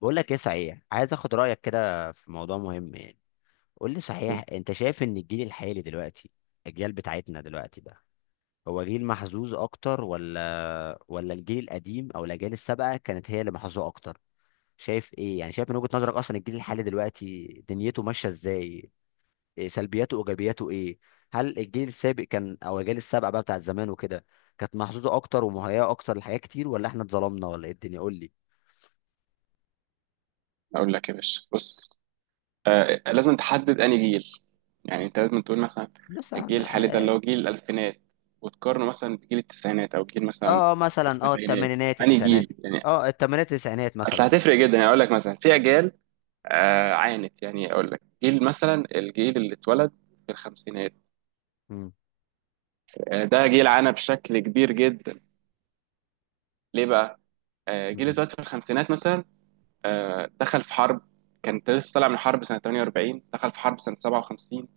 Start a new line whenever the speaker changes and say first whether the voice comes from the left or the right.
left: بقول لك ايه صحيح، عايز اخد رايك كده في موضوع مهم يعني. قول لي صحيح، انت شايف ان الجيل الحالي دلوقتي، الجيل بتاعتنا دلوقتي ده، هو جيل محظوظ اكتر ولا الجيل القديم او الاجيال السابقه كانت هي اللي محظوظه اكتر؟ شايف ايه يعني، شايف من وجهة نظرك اصلا الجيل الحالي دلوقتي دنيته ماشيه ازاي؟ إيه سلبياته وايجابياته ايه؟ هل الجيل السابق كان او الاجيال السابقه بقى بتاعت زمان وكده كانت محظوظه اكتر ومهيئه اكتر لحاجات كتير، ولا احنا اتظلمنا، ولا ايه الدنيا؟ قول لي.
right: اقول لك يا باشا، بص. آه، لازم تحدد انهي جيل. يعني انت لازم تقول مثلا
left: مثلا.
right: الجيل الحالي ده اللي هو جيل الالفينات، وتقارنه مثلا بجيل التسعينات او جيل مثلا
left: اه، مثلا اه
right: السبعينات.
left: الثمانينات
right: انهي جيل
left: التسعينات.
right: يعني؟
left: اه، الثمانينات التسعينات
right: اصل
left: مثلا.
right: هتفرق جدا. يعني اقول لك مثلا في اجيال عانت. يعني اقول لك جيل مثلا، الجيل اللي اتولد في الخمسينات.
left: مم.
right: آه، ده جيل عانى بشكل كبير جدا. ليه بقى؟ آه، جيل اللي
left: مم.
right: اتولد في الخمسينات مثلا، آه، دخل في حرب. كان لسه طالع من حرب سنة 48، دخل في حرب سنة 57،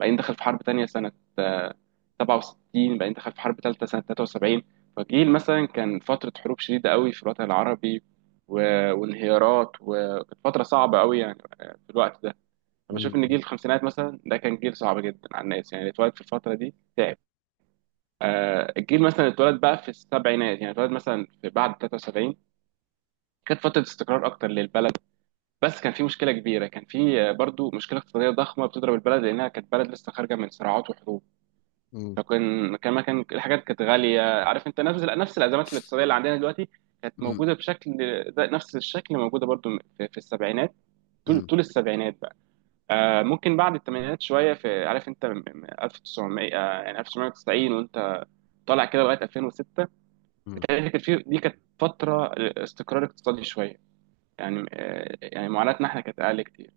right: بعدين دخل في حرب تانية سنة، آه، 67، بعدين دخل في حرب تالتة سنة 73. فجيل مثلا كان فترة حروب شديدة قوي في الوطن العربي، و... وانهيارات، وكانت فترة صعبة قوي. يعني في الوقت ده أنا بشوف إن جيل
left: مم.
right: الخمسينات مثلا ده كان جيل صعب جدا على الناس، يعني اللي اتولد في الفترة دي تعب. الجيل مثلا اللي اتولد بقى في السبعينات، يعني اتولد مثلا في بعد 73، كانت فترة استقرار أكتر للبلد. بس كان في مشكلة كبيرة، كان في برضو مشكلة اقتصادية ضخمة بتضرب البلد، لأنها كانت بلد لسه خارجة من صراعات وحروب.
left: مم.
right: فكان كان كان الحاجات كانت غاليه. عارف انت، نفس الازمات الاقتصاديه اللي عندنا دلوقتي كانت
left: مم.
right: موجوده بشكل، ده نفس الشكل موجوده برضو في السبعينات، طول
left: مم.
right: طول السبعينات بقى. آه، ممكن بعد الثمانينات شويه في، عارف انت، من 1900 آه يعني 1990، وانت طالع كده لغايه 2006،
left: مم.
right: بتهيألي كانت في، دي كانت فتره استقرار اقتصادي شويه. يعني يعني معاناتنا احنا كانت اقل كتير.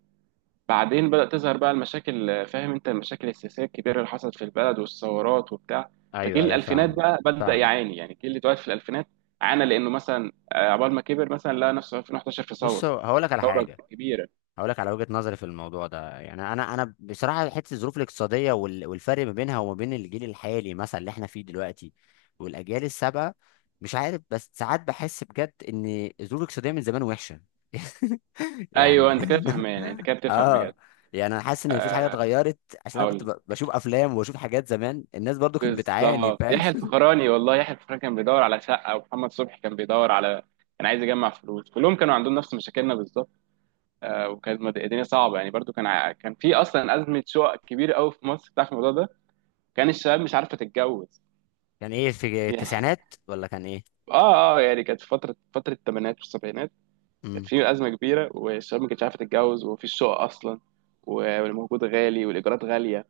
right: بعدين بدأت تظهر بقى المشاكل، فاهم انت، المشاكل السياسية الكبيرة اللي حصلت في البلد والثورات وبتاع.
left: ايوه،
right: فجيل
left: ايوه،
right: الألفينات
left: فاهم.
right: بقى بدأ
left: فاهم.
right: يعاني، يعني جيل اللي اتولد في الألفينات عانى، لأنه مثلا عقبال ما كبر مثلا لقى نفسه في 2011 في
left: بص،
right: ثورة،
left: هقول لك على
right: ثورة
left: حاجه.
right: كبيرة.
left: هقول لك على وجهة نظري في الموضوع ده يعني، انا بصراحة حتة الظروف الاقتصادية والفرق ما بينها وما بين الجيل الحالي مثلا اللي احنا فيه دلوقتي والاجيال السابقة. مش عارف، بس ساعات بحس بجد ان الظروف الاقتصادية من زمان وحشة.
right: أيوه،
left: يعني
right: أنت كده فهمان، يعني أنت كده بتفهم بجد.
left: اه. يعني انا حاسس ان مفيش حاجة
right: آه،
left: اتغيرت. عشان انا
right: هقول
left: كنت
right: لك.
left: بشوف افلام وبشوف حاجات زمان الناس برضو كانت بتعاني،
right: بالظبط
left: فاهم.
right: يحيى الفخراني، والله يحيى الفخراني كان بيدور على شقة، ومحمد صبحي كان بيدور على، كان عايز يجمع فلوس. كلهم كانوا عندهم نفس مشاكلنا بالظبط. الدنيا صعبه، يعني برضو كان في اصلا ازمه شقق كبيره قوي في مصر بتاعت الموضوع ده. كان الشباب مش عارفه تتجوز.
left: كان ايه في
right: يعني
left: التسعينات، ولا كان ايه؟
right: اه اه، يعني كانت في فتره، الثمانينات والسبعينات كانت
left: امم.
right: في ازمه كبيره، والشباب ما كانتش عارفه تتجوز، ومفيش شقق اصلا، والموجود غالي، والايجارات غاليه.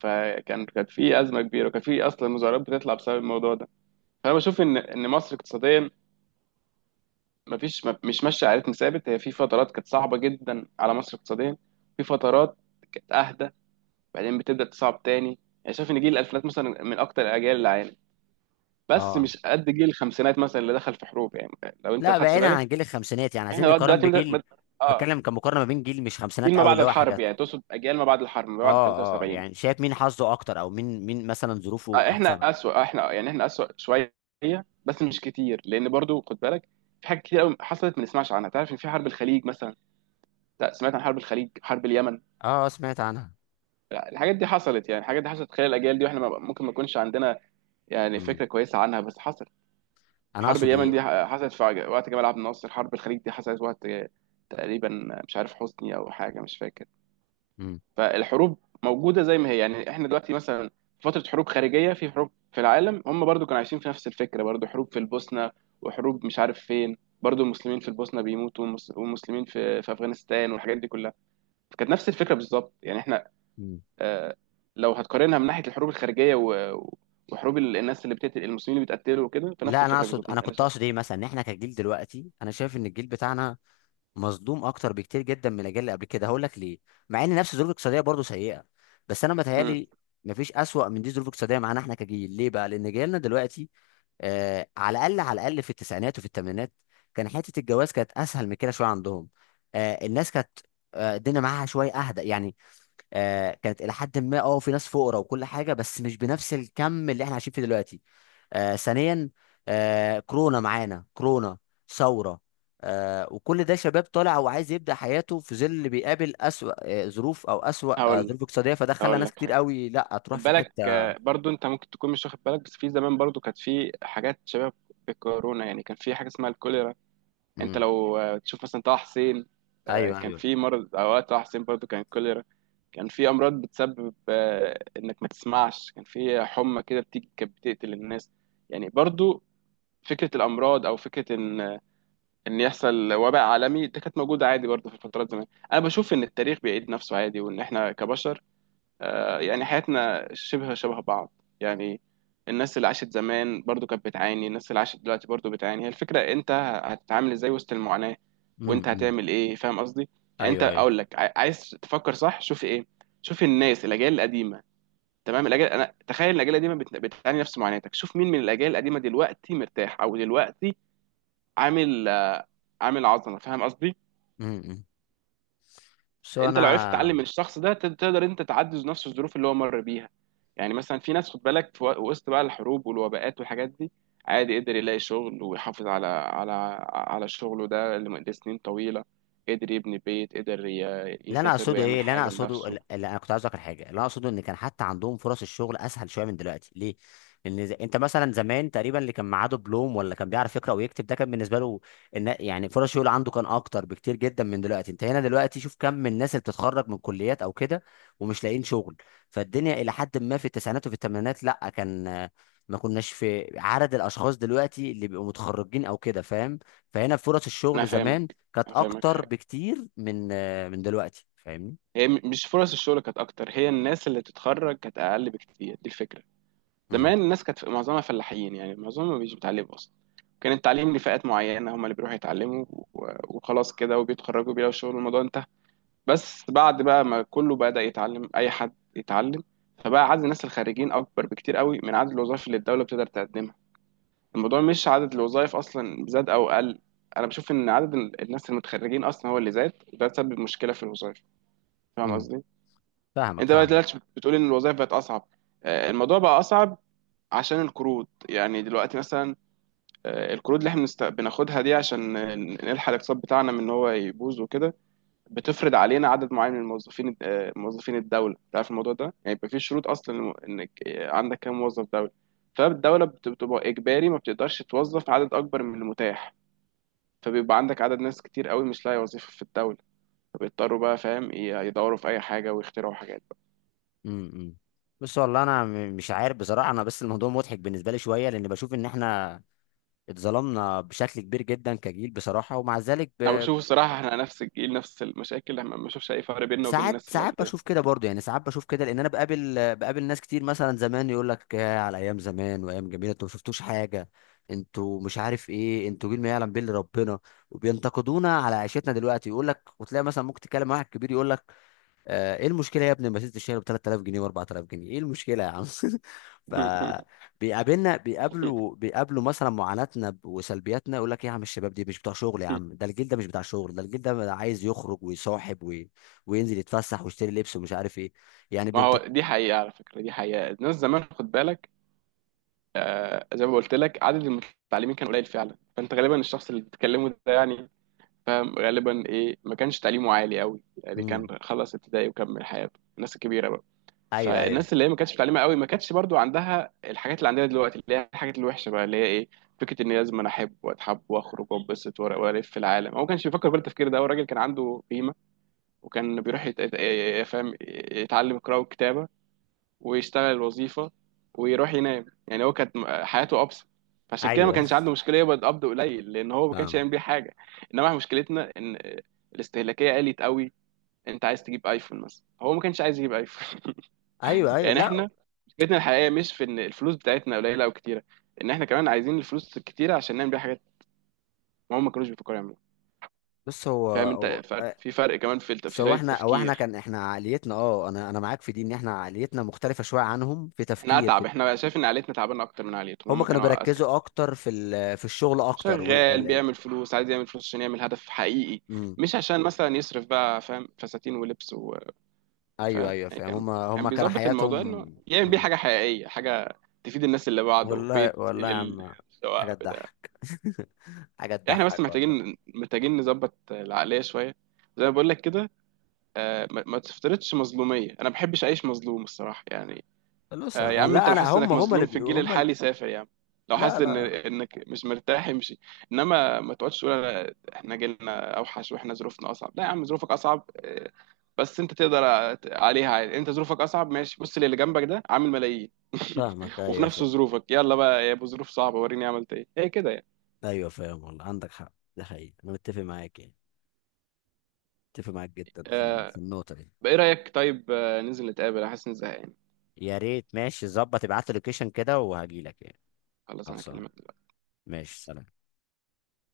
right: كانت في ازمه كبيره، وكان في اصلا مظاهرات بتطلع بسبب الموضوع ده. فانا بشوف ان مصر اقتصاديا، مش ماشيه على رتم ثابت. هي في فترات كانت صعبه جدا على مصر اقتصاديا، في فترات كانت اهدى، بعدين بتبدأ تصعب تاني. يعني شايف إن جيل الألفينات مثلا من أكتر الأجيال اللي عانت، بس
left: اه،
right: مش قد جيل الخمسينات مثلا اللي دخل في حروب يعني. لو أنت
left: لا،
right: خدت
left: بعيدا
right: بالك،
left: عن جيل الخمسينات، يعني
right: إحنا
left: عايزين
right: لغاية
left: نقارن
right: دلوقتي
left: بجيل.
right: آه.
left: بتكلم كمقارنه ما بين جيل مش
right: جيل
left: خمسينات
right: ما
left: قوي،
right: بعد
left: اللي هو
right: الحرب،
left: حاجات.
right: يعني تقصد أجيال ما بعد الحرب، ما بعد
left: اه، اه،
right: 73؟
left: يعني شايف مين حظه اكتر، او مين مثلا ظروفه
right: آه، إحنا
left: احسن؟
right: أسوأ. آه، إحنا يعني إحنا أسوأ شوية، بس مش كتير، لأن برضو خد بالك في حاجات كتير قوي حصلت ما نسمعش عنها. تعرف إن في حرب الخليج مثلا؟ لا، سمعت عن حرب الخليج. حرب اليمن،
left: اه، سمعت عنها.
right: لا، الحاجات دي حصلت. يعني الحاجات دي حصلت خلال الأجيال دي، وإحنا ممكن ما نكونش عندنا يعني
left: امم.
right: فكرة كويسة عنها، بس حصلت.
left: انا
right: حرب
left: اقصد
right: اليمن
left: ايه.
right: دي حصلت في وقت جمال عبد الناصر، حرب الخليج دي حصلت وقت تقريبا، مش عارف، حسني او حاجه، مش فاكر.
left: امم،
right: فالحروب موجوده زي ما هي، يعني احنا دلوقتي مثلا في فتره حروب خارجيه، في حروب في العالم، هم برضو كانوا عايشين في نفس الفكره، برضو حروب في البوسنه، وحروب مش عارف فين، برضو المسلمين في البوسنه بيموتوا، والمسلمين في افغانستان، والحاجات دي كلها. فكانت نفس الفكره بالظبط، يعني احنا،
left: امم.
right: آه، لو هتقارنها من ناحيه الحروب الخارجيه وحروب الناس اللي بتقتل، المسلمين اللي بيتقتلوا وكده، فنفس
left: لا،
right: الفكره بالظبط
left: انا
right: انا
left: كنت
right: شايف.
left: اقصد ايه مثلا، ان احنا كجيل دلوقتي، انا شايف ان الجيل بتاعنا مصدوم اكتر بكتير جدا من الاجيال اللي قبل كده. هقول لك ليه. مع ان نفس الظروف الاقتصاديه برضه سيئه، بس انا
right: مم.
left: متهيالي مفيش اسوأ من دي ظروف اقتصاديه معانا احنا كجيل. ليه بقى؟ لان جيلنا دلوقتي، على الاقل، على الاقل في التسعينات وفي الثمانينات كان حته الجواز كانت اسهل من كده شويه عندهم. الناس كانت، الدنيا معاها شويه اهدى يعني. كانت الى حد ما، اه، في ناس فقراء وكل حاجه، بس مش بنفس الكم اللي احنا عايشين فيه دلوقتي. ثانيا، كورونا، معانا كورونا، ثوره، وكل ده شباب طالع وعايز يبدا حياته في ظل اللي بيقابل اسوأ ظروف، او اسوأ
right: هقول لك،
left: ظروف اقتصاديه. فده خلى
right: هقول
left: ناس
right: لك
left: كتير
right: حاجه.
left: قوي لا تروح
right: خد
left: في
right: بالك
left: حته.
right: برضو، انت ممكن تكون مش واخد بالك، بس في زمان برضو كانت في حاجات شبه بالكورونا. يعني كان في حاجه اسمها الكوليرا. انت
left: امم.
right: لو تشوف مثلا طه حسين،
left: ايوه،
right: كان
left: ايوه.
right: في مرض اوقات طه حسين برضو كان الكوليرا. كان في امراض بتسبب انك ما تسمعش، كان في حمى كده بتيجي كانت بتقتل الناس. يعني برضو فكره الامراض، او فكره ان ان يحصل وباء عالمي، ده كانت موجوده عادي برضو في الفترات زمان. انا بشوف ان التاريخ بيعيد نفسه عادي، وان احنا كبشر يعني حياتنا شبه بعض. يعني الناس اللي عاشت زمان برضو كانت بتعاني، الناس اللي عاشت دلوقتي برضو بتعاني. هي الفكرة انت هتتعامل ازاي وسط المعاناة، وانت
left: امم.
right: هتعمل ايه، فاهم قصدي؟ يعني انت،
left: ايوه، ايوه.
right: اقول لك، عايز تفكر صح، شوف ايه، شوف الناس، الاجيال القديمة، تمام؟ الاجيال، انا تخيل الاجيال القديمة بتعاني نفس معاناتك. شوف مين من الاجيال القديمة دلوقتي مرتاح، او دلوقتي عامل، عظمة، فاهم قصدي؟
left: امم. بس
right: انت لو عرفت
left: انا،
right: تتعلم من الشخص ده، تقدر انت تعدي نفس الظروف اللي هو مر بيها. يعني مثلا في ناس، خد بالك، في وسط بقى الحروب والوباءات والحاجات دي، عادي قدر يلاقي شغل ويحافظ على على شغله ده لسنين طويلة، قدر يبني بيت، قدر يسافر ويعمل حاجة لنفسه.
left: اللي انا كنت عايز اذكر حاجه اللي انا اقصده ان كان حتى عندهم فرص الشغل اسهل شويه من دلوقتي. ليه؟ لان، انت مثلا زمان تقريبا اللي كان معاه دبلوم، ولا كان بيعرف يقرا ويكتب، ده كان بالنسبه له إن يعني فرص الشغل عنده كان اكتر بكتير جدا من دلوقتي. انت هنا دلوقتي شوف كم من الناس اللي بتتخرج من كليات او كده ومش لاقيين شغل. فالدنيا الى حد ما في التسعينات وفي الثمانينات لا كان، ما كناش في عدد الاشخاص دلوقتي اللي بيبقوا متخرجين او كده، فاهم. فهنا فرص
right: انا
left: الشغل زمان
right: فاهمك،
left: كانت
right: انا فاهمك
left: اكتر
right: حاجة.
left: بكتير من دلوقتي، فاهمني؟
right: هي مش فرص الشغل كانت اكتر، هي الناس اللي تتخرج كانت اقل بكتير، دي الفكرة.
left: امم،
right: زمان الناس كانت معظمها فلاحين، يعني معظمهم مش بيتعلموا اصلا. كان التعليم لفئات معينه، هم اللي بيروحوا يتعلموا وخلاص كده، وبيتخرجوا بيلاقوا شغل، الموضوع انتهى. بس بعد بقى ما كله بدأ يتعلم، اي حد يتعلم، فبقى عدد الناس الخارجين اكبر بكتير قوي من عدد الوظائف اللي الدوله بتقدر تقدمها. الموضوع مش عدد الوظائف اصلا زاد او قل. انا بشوف ان عدد الناس المتخرجين اصلا هو اللي زاد، وده سبب مشكله في الوظائف، فاهم
left: امم.
right: قصدي؟
left: فاهمك،
right: انت بقى
left: فاهمك.
right: دلوقتي بتقول ان الوظائف بقت اصعب. الموضوع بقى اصعب عشان القروض. يعني دلوقتي مثلا القروض اللي احنا بناخدها دي، عشان نلحق الاقتصاد بتاعنا من ان هو يبوظ وكده، بتفرض علينا عدد معين من الموظفين، موظفين الدوله. انت عارف الموضوع ده، يعني يبقى في شروط اصلا، انك عندك كام موظف دوله. فالدوله بتبقى اجباري ما بتقدرش توظف عدد اكبر من المتاح، فبيبقى عندك عدد ناس كتير قوي مش لاقي وظيفه في الدوله، فبيضطروا بقى، فاهم، يدوروا في اي حاجه ويخترعوا حاجات بقى.
left: امم، امم. بص، والله انا، مش عارف بصراحه، انا بس الموضوع مضحك بالنسبه لي شويه، لان بشوف ان احنا اتظلمنا بشكل كبير جدا كجيل بصراحه، ومع ذلك
right: انا بشوف الصراحه احنا نفس الجيل، نفس المشاكل، ما بشوفش اي فرق بيننا وبين
left: ساعات،
right: الناس اللي
left: ساعات
right: قبلنا.
left: بشوف كده برضه، يعني ساعات بشوف كده، لان انا بقابل ناس كتير مثلا زمان يقول لك: يا على ايام زمان وايام جميله، انتوا ما شفتوش حاجه، انتوا مش عارف ايه، انتوا جيل ما يعلم به إلا ربنا. وبينتقدونا على عيشتنا دلوقتي، يقول لك، وتلاقي مثلا ممكن تتكلم مع واحد كبير يقول لك، ايه المشكله يا ابني، ما ست الشهر ب 3000 جنيه و 4000 جنيه، ايه المشكله يا عم؟ ف بيقابلنا بيقابلوا بيقابلوا مثلا معاناتنا وسلبياتنا، يقول لك ايه يا عم، الشباب دي مش بتوع شغل يا عم، ده الجيل ده مش بتاع شغل، ده الجيل ده عايز يخرج ويصاحب وينزل يتفسح ويشتري لبس، ومش عارف ايه يعني
right: ما
left: بنت.
right: هو دي حقيقة، على فكرة دي حقيقة. الناس زمان خد بالك، آه زي ما قلت لك، عدد المتعلمين كان قليل فعلا، فأنت غالبا الشخص اللي بتتكلمه ده يعني، فاهم، غالبا إيه، ما كانش تعليمه عالي قوي، يعني كان
left: امم.
right: خلص ابتدائي وكمل حياته، الناس الكبيرة بقى.
left: ايوه، ايوه.
right: فالناس اللي هي ما كانتش متعلمة قوي ما كانتش برضو عندها الحاجات اللي عندنا دلوقتي، اللي هي الحاجات الوحشة بقى، اللي هي إيه؟ فكرة إن لازم أنا أحب وأتحب وأخرج وأنبسط وألف في العالم. هو ما كانش بيفكر بالتفكير ده، هو الراجل كان عنده قيمة، وكان بيروح فاهم، يتعلم قراءة وكتابة، ويشتغل الوظيفة، ويروح ينام. يعني هو كانت حياته أبسط، فعشان كده ما
left: ايوه،
right: كانش عنده مشكلة يقبض قبض قليل، لأن هو ما كانش يعمل
left: فاهمك.
right: بيه حاجة. إنما إحنا مشكلتنا إن الاستهلاكية قلت قوي. أنت عايز تجيب أيفون مثلا، هو ما كانش عايز يجيب أيفون.
left: ايوه، ايوه،
right: يعني
left: لا.
right: إحنا مشكلتنا الحقيقية مش في إن الفلوس بتاعتنا قليلة أو كتيرة، إن إحنا كمان عايزين الفلوس الكتيرة عشان نعمل بيها حاجات، ما هم ما كانوش بيفكروا يعملوها.
left: بص، هو
right: فاهم أنت؟
left: هو
right: فرق، فرق كمان في في
left: سواء
right: طريقة
left: احنا او احنا،
right: التفكير.
left: كان احنا عقليتنا، اه، انا معاك في دي، ان احنا عقليتنا مختلفه شويه عنهم في
right: إحنا
left: تفكير في.
right: أتعب، إحنا بقى شايف إن عائلتنا تعبانة أكتر من عائلتهم،
left: هم
right: هم
left: كانوا
right: كانوا أذكى.
left: بيركزوا اكتر في في الشغل اكتر وال
right: شغال
left: ال... ال...
right: بيعمل فلوس، عايز يعمل فلوس عشان يعمل هدف حقيقي،
left: مم.
right: مش عشان مثلا يصرف بقى، فاهم، فساتين ولبس
left: ايوه،
right: وفاهم.
left: ايوه،
right: يعني
left: فاهم.
right: كان،
left: هم كان
right: بيظبط الموضوع
left: حياتهم.
right: انه يعمل بيه
left: مم.
right: حاجه حقيقيه، حاجه تفيد الناس اللي بعده،
left: والله،
right: بيت
left: والله يا عم، حاجه
right: سواء بتاع.
left: تضحك. حاجه
right: يعني احنا بس
left: تضحك والله.
right: محتاجين، نظبط العقليه شويه، زي ما بقول لك كده. ما تفترضش مظلوميه، انا ما بحبش اعيش مظلوم الصراحه يعني.
left: بص انا،
right: يا عم انت
left: لا،
right: لو
left: انا
right: حاسس
left: هم
right: انك
left: هم اللي
right: مظلوم في الجيل الحالي سافر يا عم، لو
left: لا،
right: حاسس ان
left: لا.
right: مش مرتاح امشي، انما ما تقعدش تقول احنا جيلنا اوحش واحنا ظروفنا اصعب. لا يا عم، ظروفك اصعب بس انت تقدر عليها عادي. انت ظروفك اصعب ماشي، بص للي جنبك ده عامل ملايين
left: فاهمك،
right: وفي
left: ايوه،
right: نفس
left: فاهم.
right: ظروفك، يلا بقى يا ابو ظروف صعبه، وريني عملت ايه. هي كده يعني.
left: ايوه، فاهم، والله عندك حق، ده حقيقي، انا متفق معاك يعني. متفق معاك جدا في في
right: آه،
left: النقطه دي.
right: بقى ايه رايك؟ طيب ننزل نتقابل، احس اني زهقان.
left: يا ريت، ماشي، ظبط ابعت لي لوكيشن كده وهجيلك يعني.
right: خلاص، انا
left: خلصان.
right: اكلمك.
left: ماشي، سلام.